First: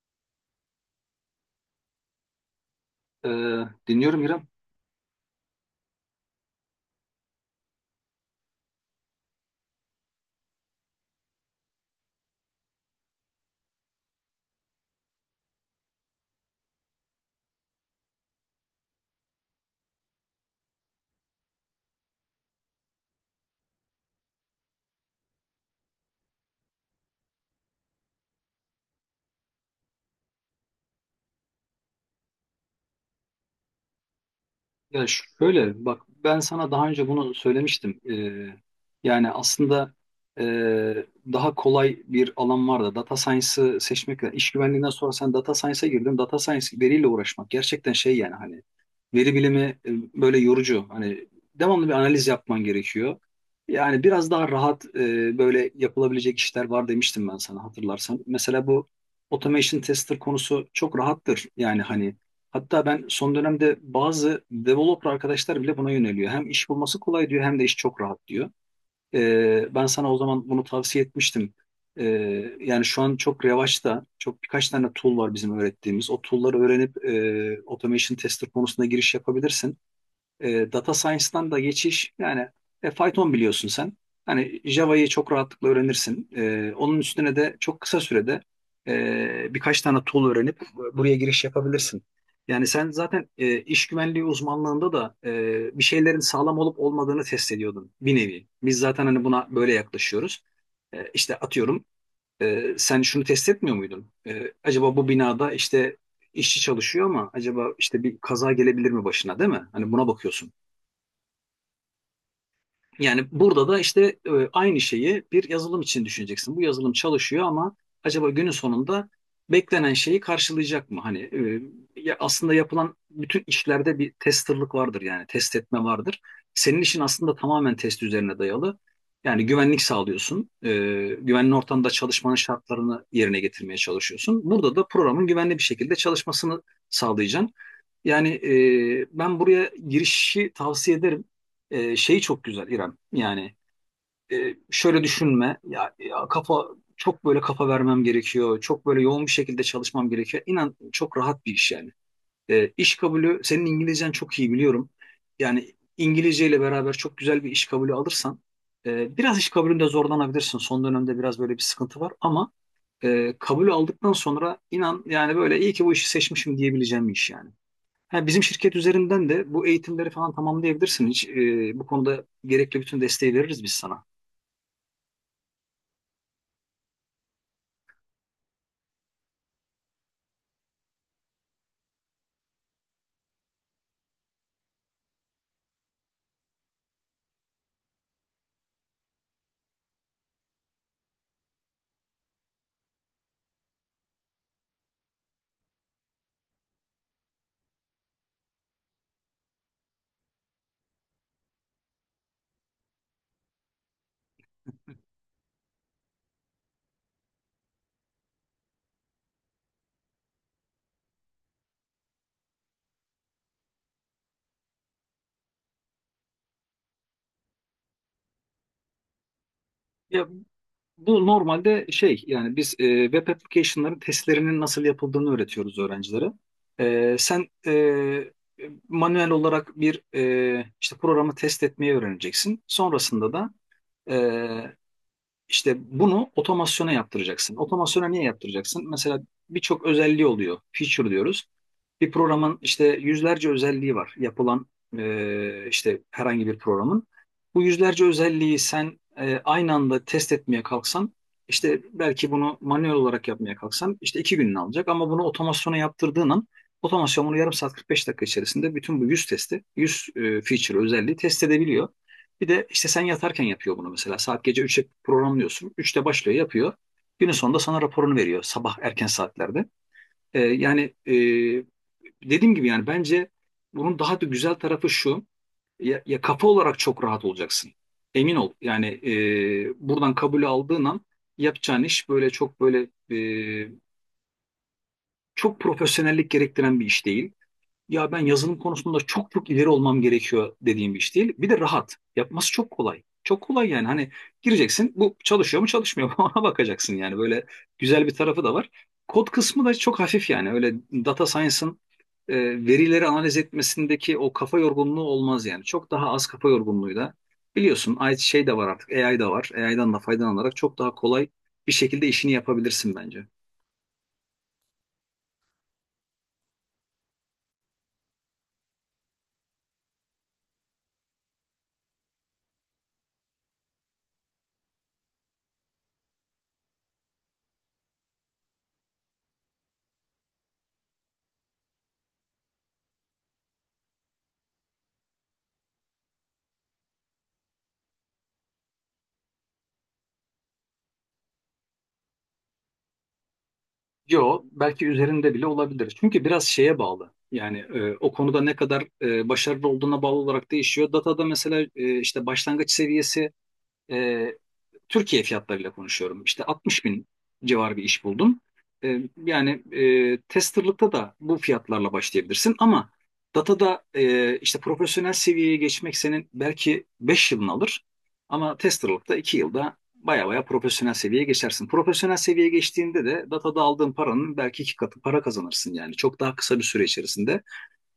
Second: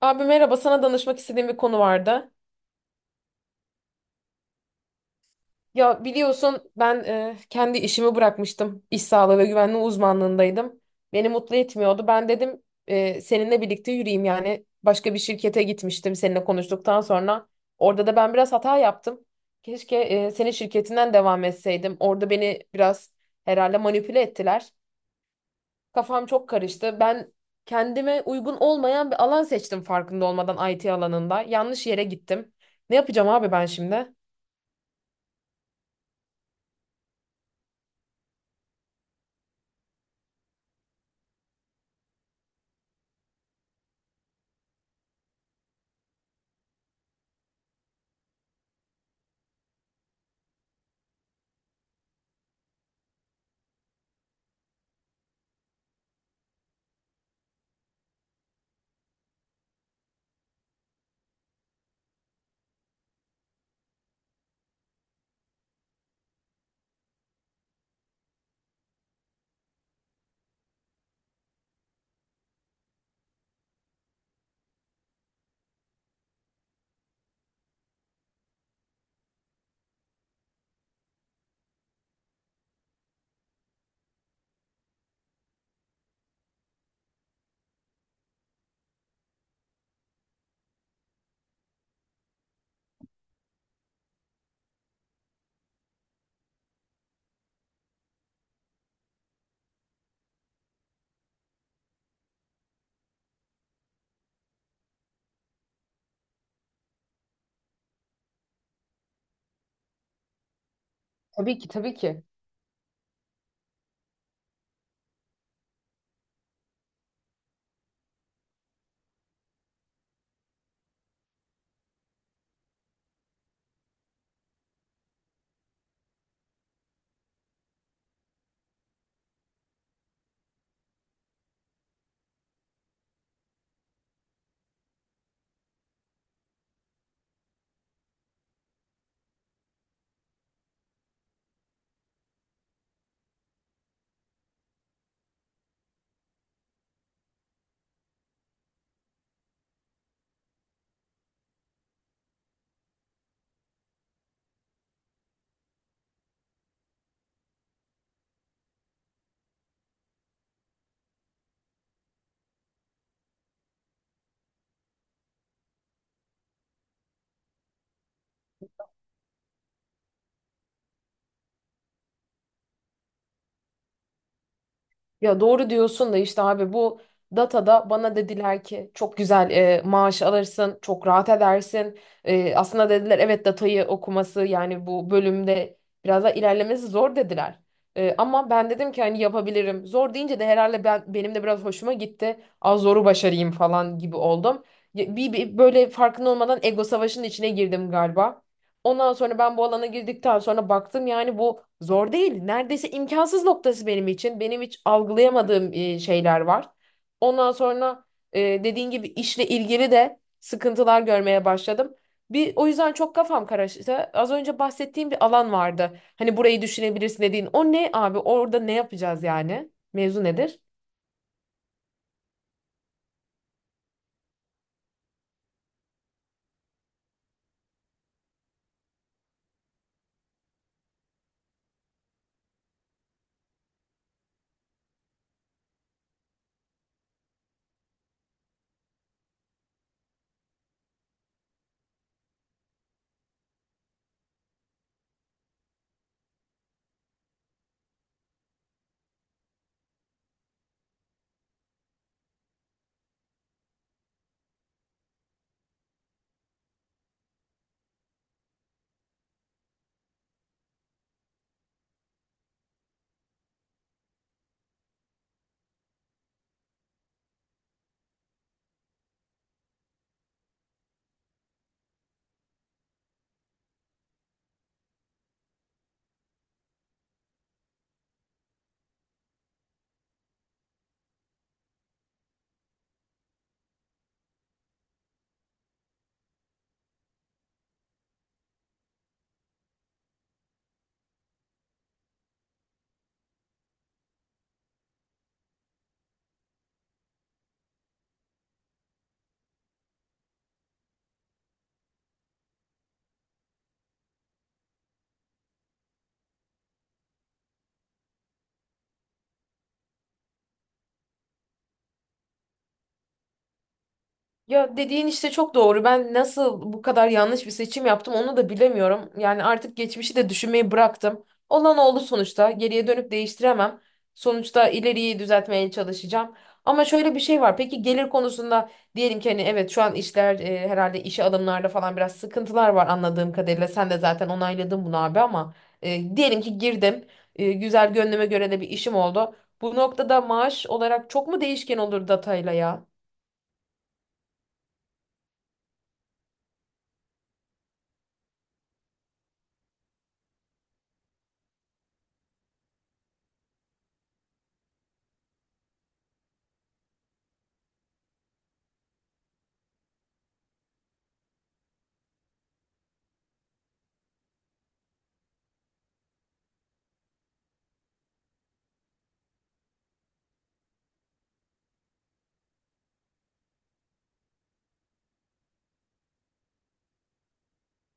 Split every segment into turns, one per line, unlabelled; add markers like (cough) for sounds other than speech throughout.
Abi merhaba, sana danışmak istediğim bir konu vardı.
Ee, Dinliyorum İrem.
Ya biliyorsun ben kendi işimi bırakmıştım. İş sağlığı ve güvenliği uzmanlığındaydım. Beni mutlu etmiyordu. Ben dedim seninle birlikte yürüyeyim yani. Başka bir şirkete gitmiştim seninle konuştuktan sonra. Orada da ben biraz hata yaptım. Keşke senin şirketinden devam etseydim. Orada beni biraz herhalde manipüle ettiler. Kafam çok karıştı. Ben kendime uygun olmayan bir alan seçtim farkında olmadan IT alanında. Yanlış yere gittim. Ne yapacağım abi ben şimdi?
Ya şöyle bak, ben sana daha önce bunu söylemiştim. Yani aslında ee, daha kolay bir alan var da data science'ı seçmek. İş güvenliğinden sonra sen data science'a girdin. Data science, veriyle uğraşmak gerçekten şey yani hani veri bilimi e, böyle yorucu. Hani devamlı bir analiz yapman gerekiyor. Yani biraz daha rahat böyle yapılabilecek işler var demiştim ben sana, hatırlarsan. Mesela bu automation tester konusu çok rahattır. Yani hani hatta ben son dönemde bazı developer arkadaşlar bile buna yöneliyor. Hem iş bulması kolay diyor, hem de iş çok rahat diyor. Ben sana o zaman bunu tavsiye etmiştim. Ee, Yani şu an çok revaçta, çok birkaç tane tool var bizim öğrettiğimiz. O tool'ları öğrenip automation tester konusunda giriş yapabilirsin. Data science'dan da geçiş yani Python biliyorsun sen. Hani Java'yı çok rahatlıkla öğrenirsin. Onun üstüne de çok kısa sürede birkaç tane tool öğrenip buraya giriş yapabilirsin. Yani sen zaten iş güvenliği uzmanlığında da bir şeylerin sağlam olup olmadığını test ediyordun bir nevi. Biz zaten hani buna böyle yaklaşıyoruz. İşte atıyorum, sen şunu test etmiyor muydun? Acaba bu binada işte işçi çalışıyor ama acaba işte bir kaza gelebilir mi başına, değil mi? Hani buna bakıyorsun.
Tabii ki, tabii ki.
Yani burada da işte aynı şeyi bir yazılım için düşüneceksin. Bu yazılım çalışıyor ama acaba günün sonunda beklenen şeyi karşılayacak mı? Hani ya aslında yapılan bütün işlerde bir testerlık vardır, yani test etme vardır. Senin işin aslında tamamen test üzerine dayalı. Yani güvenlik sağlıyorsun. Güvenli ortamda çalışmanın şartlarını yerine getirmeye çalışıyorsun. Burada da programın güvenli bir şekilde çalışmasını sağlayacaksın. Yani ben buraya girişi tavsiye ederim. Şeyi çok güzel, İrem. Yani şöyle düşünme. Ya, ya kafa, çok böyle kafa vermem gerekiyor. Çok böyle yoğun bir şekilde çalışmam gerekiyor. İnan çok rahat bir iş yani. İş kabulü, senin İngilizcen çok iyi, biliyorum. Yani İngilizce ile beraber çok güzel bir iş kabulü alırsan, biraz iş kabulünde zorlanabilirsin. Son dönemde biraz böyle bir sıkıntı var ama kabulü aldıktan sonra inan, yani böyle iyi ki bu işi seçmişim diyebileceğim bir iş yani. Ha, bizim şirket üzerinden de bu eğitimleri falan tamamlayabilirsin. Hiç, bu konuda gerekli bütün desteği veririz biz sana.
Ya doğru diyorsun da işte abi bu datada bana dediler ki çok güzel maaş alırsın, çok rahat edersin. E, aslında dediler evet datayı okuması yani bu bölümde biraz daha ilerlemesi zor dediler. E, ama ben dedim ki hani yapabilirim. Zor deyince de herhalde benim de biraz hoşuma gitti. Az zoru başarayım falan gibi oldum. Ya, bir böyle farkında olmadan ego savaşının içine girdim galiba. Ondan sonra ben bu alana girdikten sonra baktım yani bu zor değil. Neredeyse imkansız noktası benim için. Benim hiç algılayamadığım şeyler var. Ondan sonra dediğin gibi işle ilgili de sıkıntılar görmeye başladım. Bir o yüzden çok kafam karıştı. Az önce bahsettiğim bir alan vardı. Hani burayı düşünebilirsin dediğin. O ne abi? Orada ne yapacağız yani? Mevzu
Ya
nedir?
bu normalde şey, yani biz web application'ların testlerinin nasıl yapıldığını öğretiyoruz öğrencilere. Sen manuel olarak bir işte programı test etmeyi öğreneceksin. Sonrasında da e, İşte bunu otomasyona yaptıracaksın. Otomasyona niye yaptıracaksın? Mesela birçok özelliği oluyor. Feature diyoruz. Bir programın işte yüzlerce özelliği var. Yapılan işte herhangi bir programın. Bu yüzlerce özelliği sen aynı anda test etmeye kalksan, işte belki bunu manuel olarak yapmaya kalksan işte 2 gününü alacak ama bunu otomasyona yaptırdığın an otomasyon bunu yarım saat 45 dakika içerisinde bütün bu 100 testi, 100 feature özelliği test edebiliyor. Bir de işte sen yatarken yapıyor bunu mesela. Saat gece 3'e programlıyorsun. Üçte başlıyor yapıyor. Günün sonunda sana raporunu veriyor, sabah erken saatlerde. Yani e, dediğim gibi yani bence bunun daha da güzel tarafı şu. Ya, ya kafa olarak çok rahat olacaksın. Emin ol. Yani buradan kabul aldığın an yapacağın iş böyle çok böyle e, çok profesyonellik gerektiren bir iş değil, ya ben yazılım konusunda çok çok ileri olmam gerekiyor dediğim bir iş değil. Bir de rahat. Yapması çok kolay. Çok kolay yani hani, gireceksin, bu çalışıyor mu çalışmıyor mu (laughs) ona bakacaksın, yani böyle güzel bir tarafı da var. Kod kısmı da çok hafif yani, öyle data science'ın e, verileri analiz etmesindeki o kafa yorgunluğu olmaz yani. Çok daha az kafa yorgunluğuyla, biliyorsun şey de var artık, AI da var. AI'dan da faydalanarak çok daha kolay bir şekilde işini yapabilirsin bence.
Ya dediğin işte çok doğru. Ben nasıl bu kadar yanlış bir seçim yaptım onu da bilemiyorum. Yani artık geçmişi de düşünmeyi bıraktım. Olan oldu sonuçta. Geriye dönüp değiştiremem. Sonuçta ileriyi düzeltmeye çalışacağım. Ama şöyle bir şey var. Peki gelir konusunda diyelim ki hani evet şu an işler herhalde işe alımlarda falan biraz sıkıntılar var anladığım kadarıyla. Sen de zaten onayladın bunu abi ama diyelim ki girdim. E, güzel gönlüme göre de bir işim oldu. Bu noktada maaş olarak çok mu değişken olur datayla ya?
Yo, belki üzerinde bile olabilir. Çünkü biraz şeye bağlı. Yani o konuda ne kadar başarılı olduğuna bağlı olarak değişiyor. Datada mesela işte başlangıç seviyesi, e, Türkiye fiyatlarıyla konuşuyorum, İşte 60 bin civarı bir iş buldum. E, Yani testerlıkta da bu fiyatlarla başlayabilirsin ama datada işte profesyonel seviyeye geçmek senin belki 5 yılını alır ama testerlıkta 2 yılda baya baya profesyonel seviyeye geçersin. Profesyonel seviyeye geçtiğinde de datada aldığın paranın belki iki katı para kazanırsın, yani çok daha kısa bir süre içerisinde.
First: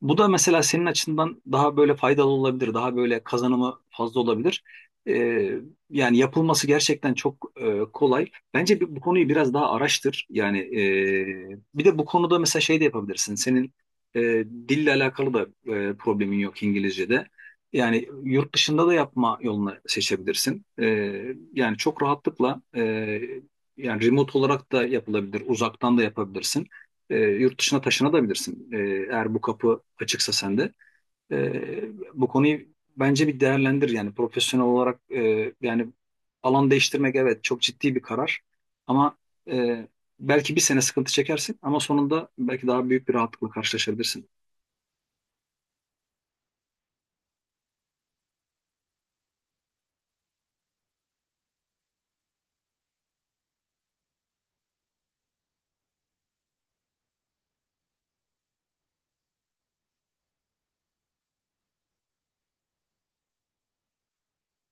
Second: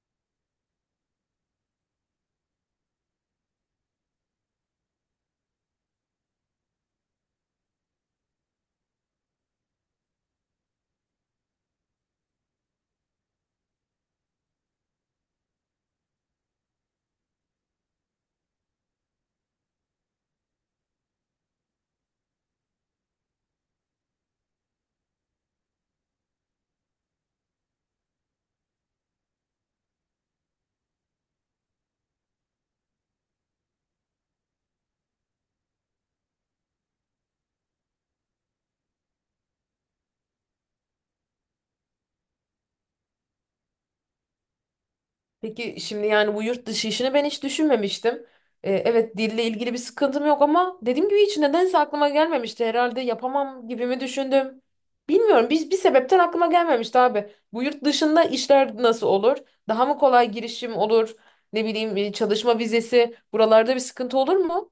Bu da mesela senin açından daha böyle faydalı olabilir, daha böyle kazanımı fazla olabilir. Ee, Yani yapılması gerçekten çok kolay. Bence bu konuyu biraz daha araştır. Yani bir de bu konuda mesela şey de yapabilirsin. Senin e, dille alakalı da problemin yok İngilizce'de. Yani yurt dışında da yapma yolunu seçebilirsin. Yani çok rahatlıkla yani remote olarak da yapılabilir, uzaktan da yapabilirsin. Yurt dışına taşınabilirsin. Eğer bu kapı açıksa sende. E, Bu konuyu bence bir değerlendir, yani profesyonel olarak. Yani alan değiştirmek, evet, çok ciddi bir karar ama e, belki bir sene sıkıntı çekersin ama sonunda belki daha büyük bir rahatlıkla karşılaşabilirsin.
Peki şimdi yani bu yurt dışı işini ben hiç düşünmemiştim. Evet dille ilgili bir sıkıntım yok ama dediğim gibi hiç nedense aklıma gelmemişti. Herhalde yapamam gibi mi düşündüm? Bilmiyorum. Biz bir sebepten aklıma gelmemişti abi. Bu yurt dışında işler nasıl olur? Daha mı kolay girişim olur? Ne bileyim çalışma vizesi buralarda bir sıkıntı olur mu?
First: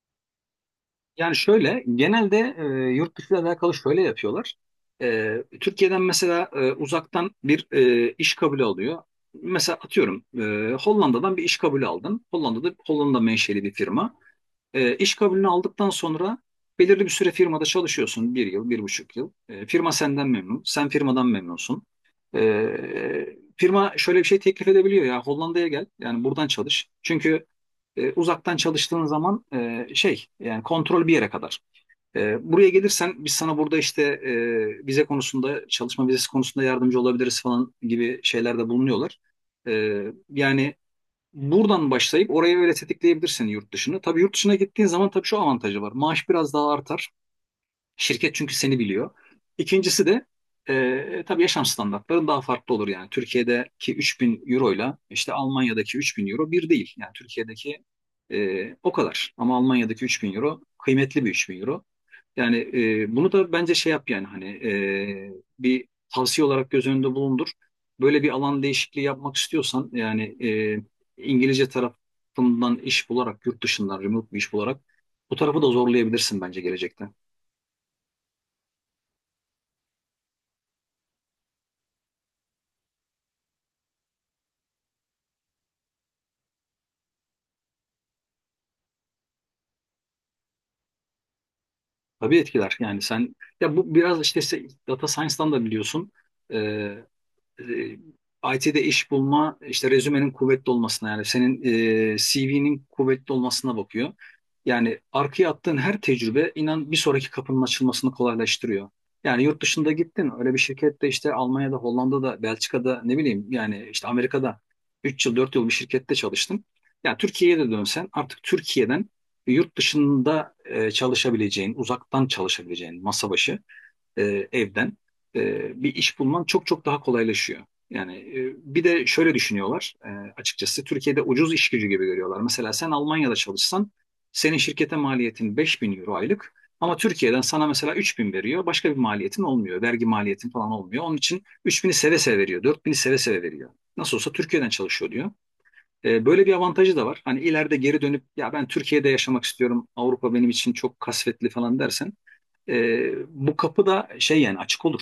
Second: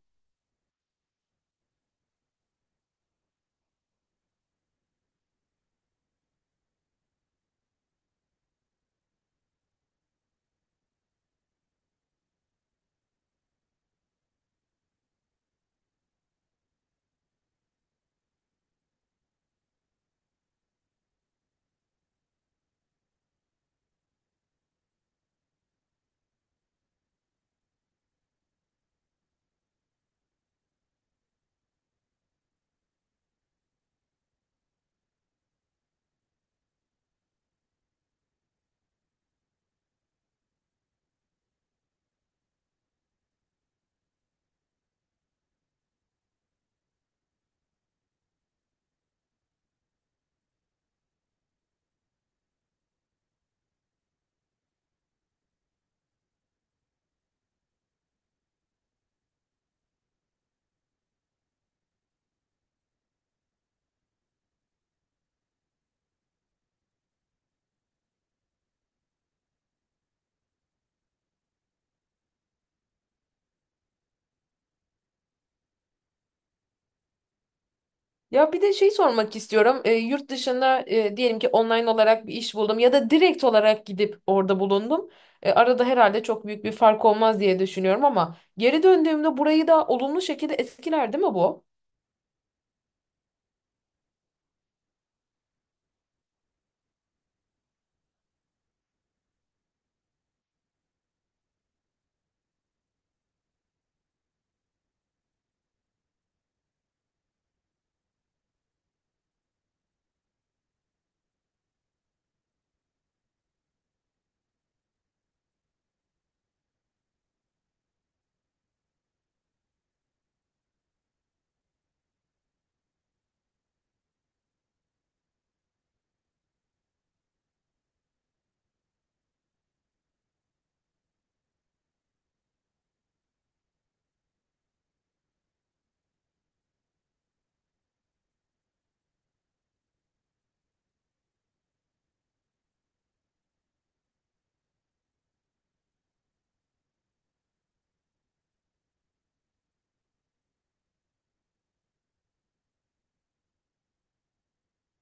Yani şöyle, genelde yurt dışı ile alakalı şöyle yapıyorlar. Türkiye'den mesela uzaktan bir iş kabulü alıyor. Mesela atıyorum, Hollanda'dan bir iş kabulü aldın. Hollanda'da, Hollanda menşeli bir firma. İş kabulünü aldıktan sonra belirli bir süre firmada çalışıyorsun. Bir yıl, bir buçuk yıl. Firma senden memnun, sen firmadan memnunsun. Firma şöyle bir şey teklif edebiliyor: ya Hollanda'ya gel, yani buradan çalış. Çünkü uzaktan çalıştığın zaman şey, yani kontrol bir yere kadar. Buraya gelirsen biz sana burada işte vize konusunda, çalışma vizesi konusunda yardımcı olabiliriz falan gibi şeylerde bulunuyorlar. E, Yani buradan başlayıp orayı öyle tetikleyebilirsin, yurt dışını. Tabii yurt dışına gittiğin zaman tabii şu avantajı var: maaş biraz daha artar. Şirket çünkü seni biliyor. İkincisi de, tabii yaşam standartların daha farklı olur yani. Türkiye'deki 3.000 euro ile işte Almanya'daki 3.000 euro bir değil. Yani Türkiye'deki, o kadar. Ama Almanya'daki 3.000 euro kıymetli bir 3.000 euro. Yani bunu da bence şey yap, yani hani bir tavsiye olarak göz önünde bulundur. Böyle bir alan değişikliği yapmak istiyorsan, yani İngilizce tarafından iş bularak, yurt dışından remote bir iş bularak bu tarafı da zorlayabilirsin bence gelecekte.
Ya bir de şey sormak istiyorum. Yurt dışında diyelim ki online olarak bir iş buldum ya da direkt olarak gidip orada bulundum. Arada herhalde çok büyük bir fark olmaz diye düşünüyorum ama geri döndüğümde burayı da olumlu şekilde etkiler değil mi bu?
Tabii etkiler. Yani sen, ya bu biraz işte data science'dan da biliyorsun. Ee, IT'de iş bulma işte rezümenin kuvvetli olmasına, yani senin CV'nin kuvvetli olmasına bakıyor. Yani arkaya attığın her tecrübe, inan, bir sonraki kapının açılmasını kolaylaştırıyor. Yani yurt dışında gittin, öyle bir şirkette işte Almanya'da, Hollanda'da, Belçika'da, ne bileyim yani, işte Amerika'da 3 yıl 4 yıl bir şirkette çalıştım. Yani Türkiye'ye de dönsen artık Türkiye'den yurt dışında çalışabileceğin, uzaktan çalışabileceğin, masa başı, evden bir iş bulman çok çok daha kolaylaşıyor. Yani bir de şöyle düşünüyorlar açıkçası, Türkiye'de ucuz iş gücü gibi görüyorlar. Mesela sen Almanya'da çalışsan senin şirkete maliyetin 5.000 euro aylık ama Türkiye'den sana mesela 3.000 veriyor, başka bir maliyetin olmuyor. Vergi maliyetin falan olmuyor. Onun için 3.000'i seve seve veriyor, 4.000'i seve seve veriyor. Nasıl olsa Türkiye'den çalışıyor diyor. Böyle bir avantajı da var. Hani ileride geri dönüp ya ben Türkiye'de yaşamak istiyorum, Avrupa benim için çok kasvetli falan dersen, bu kapı da şey, yani açık olur.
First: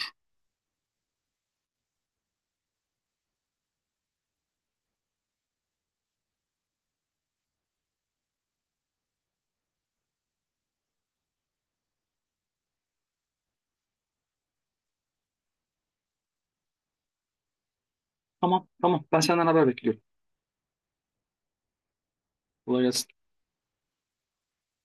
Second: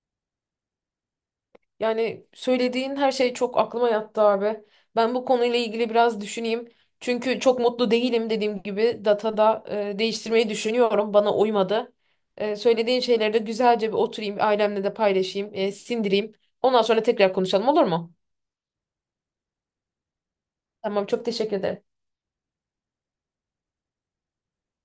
Yani söylediğin her şey çok aklıma yattı abi. Ben bu konuyla ilgili biraz düşüneyim. Çünkü çok mutlu değilim dediğim gibi datada değiştirmeyi düşünüyorum. Bana uymadı. E, söylediğin şeyleri de güzelce bir oturayım, ailemle de paylaşayım, sindireyim. Ondan sonra tekrar konuşalım olur mu?
Tamam tamam, ben senden haber bekliyorum.
Tamam çok teşekkür ederim.
Kolay gelsin.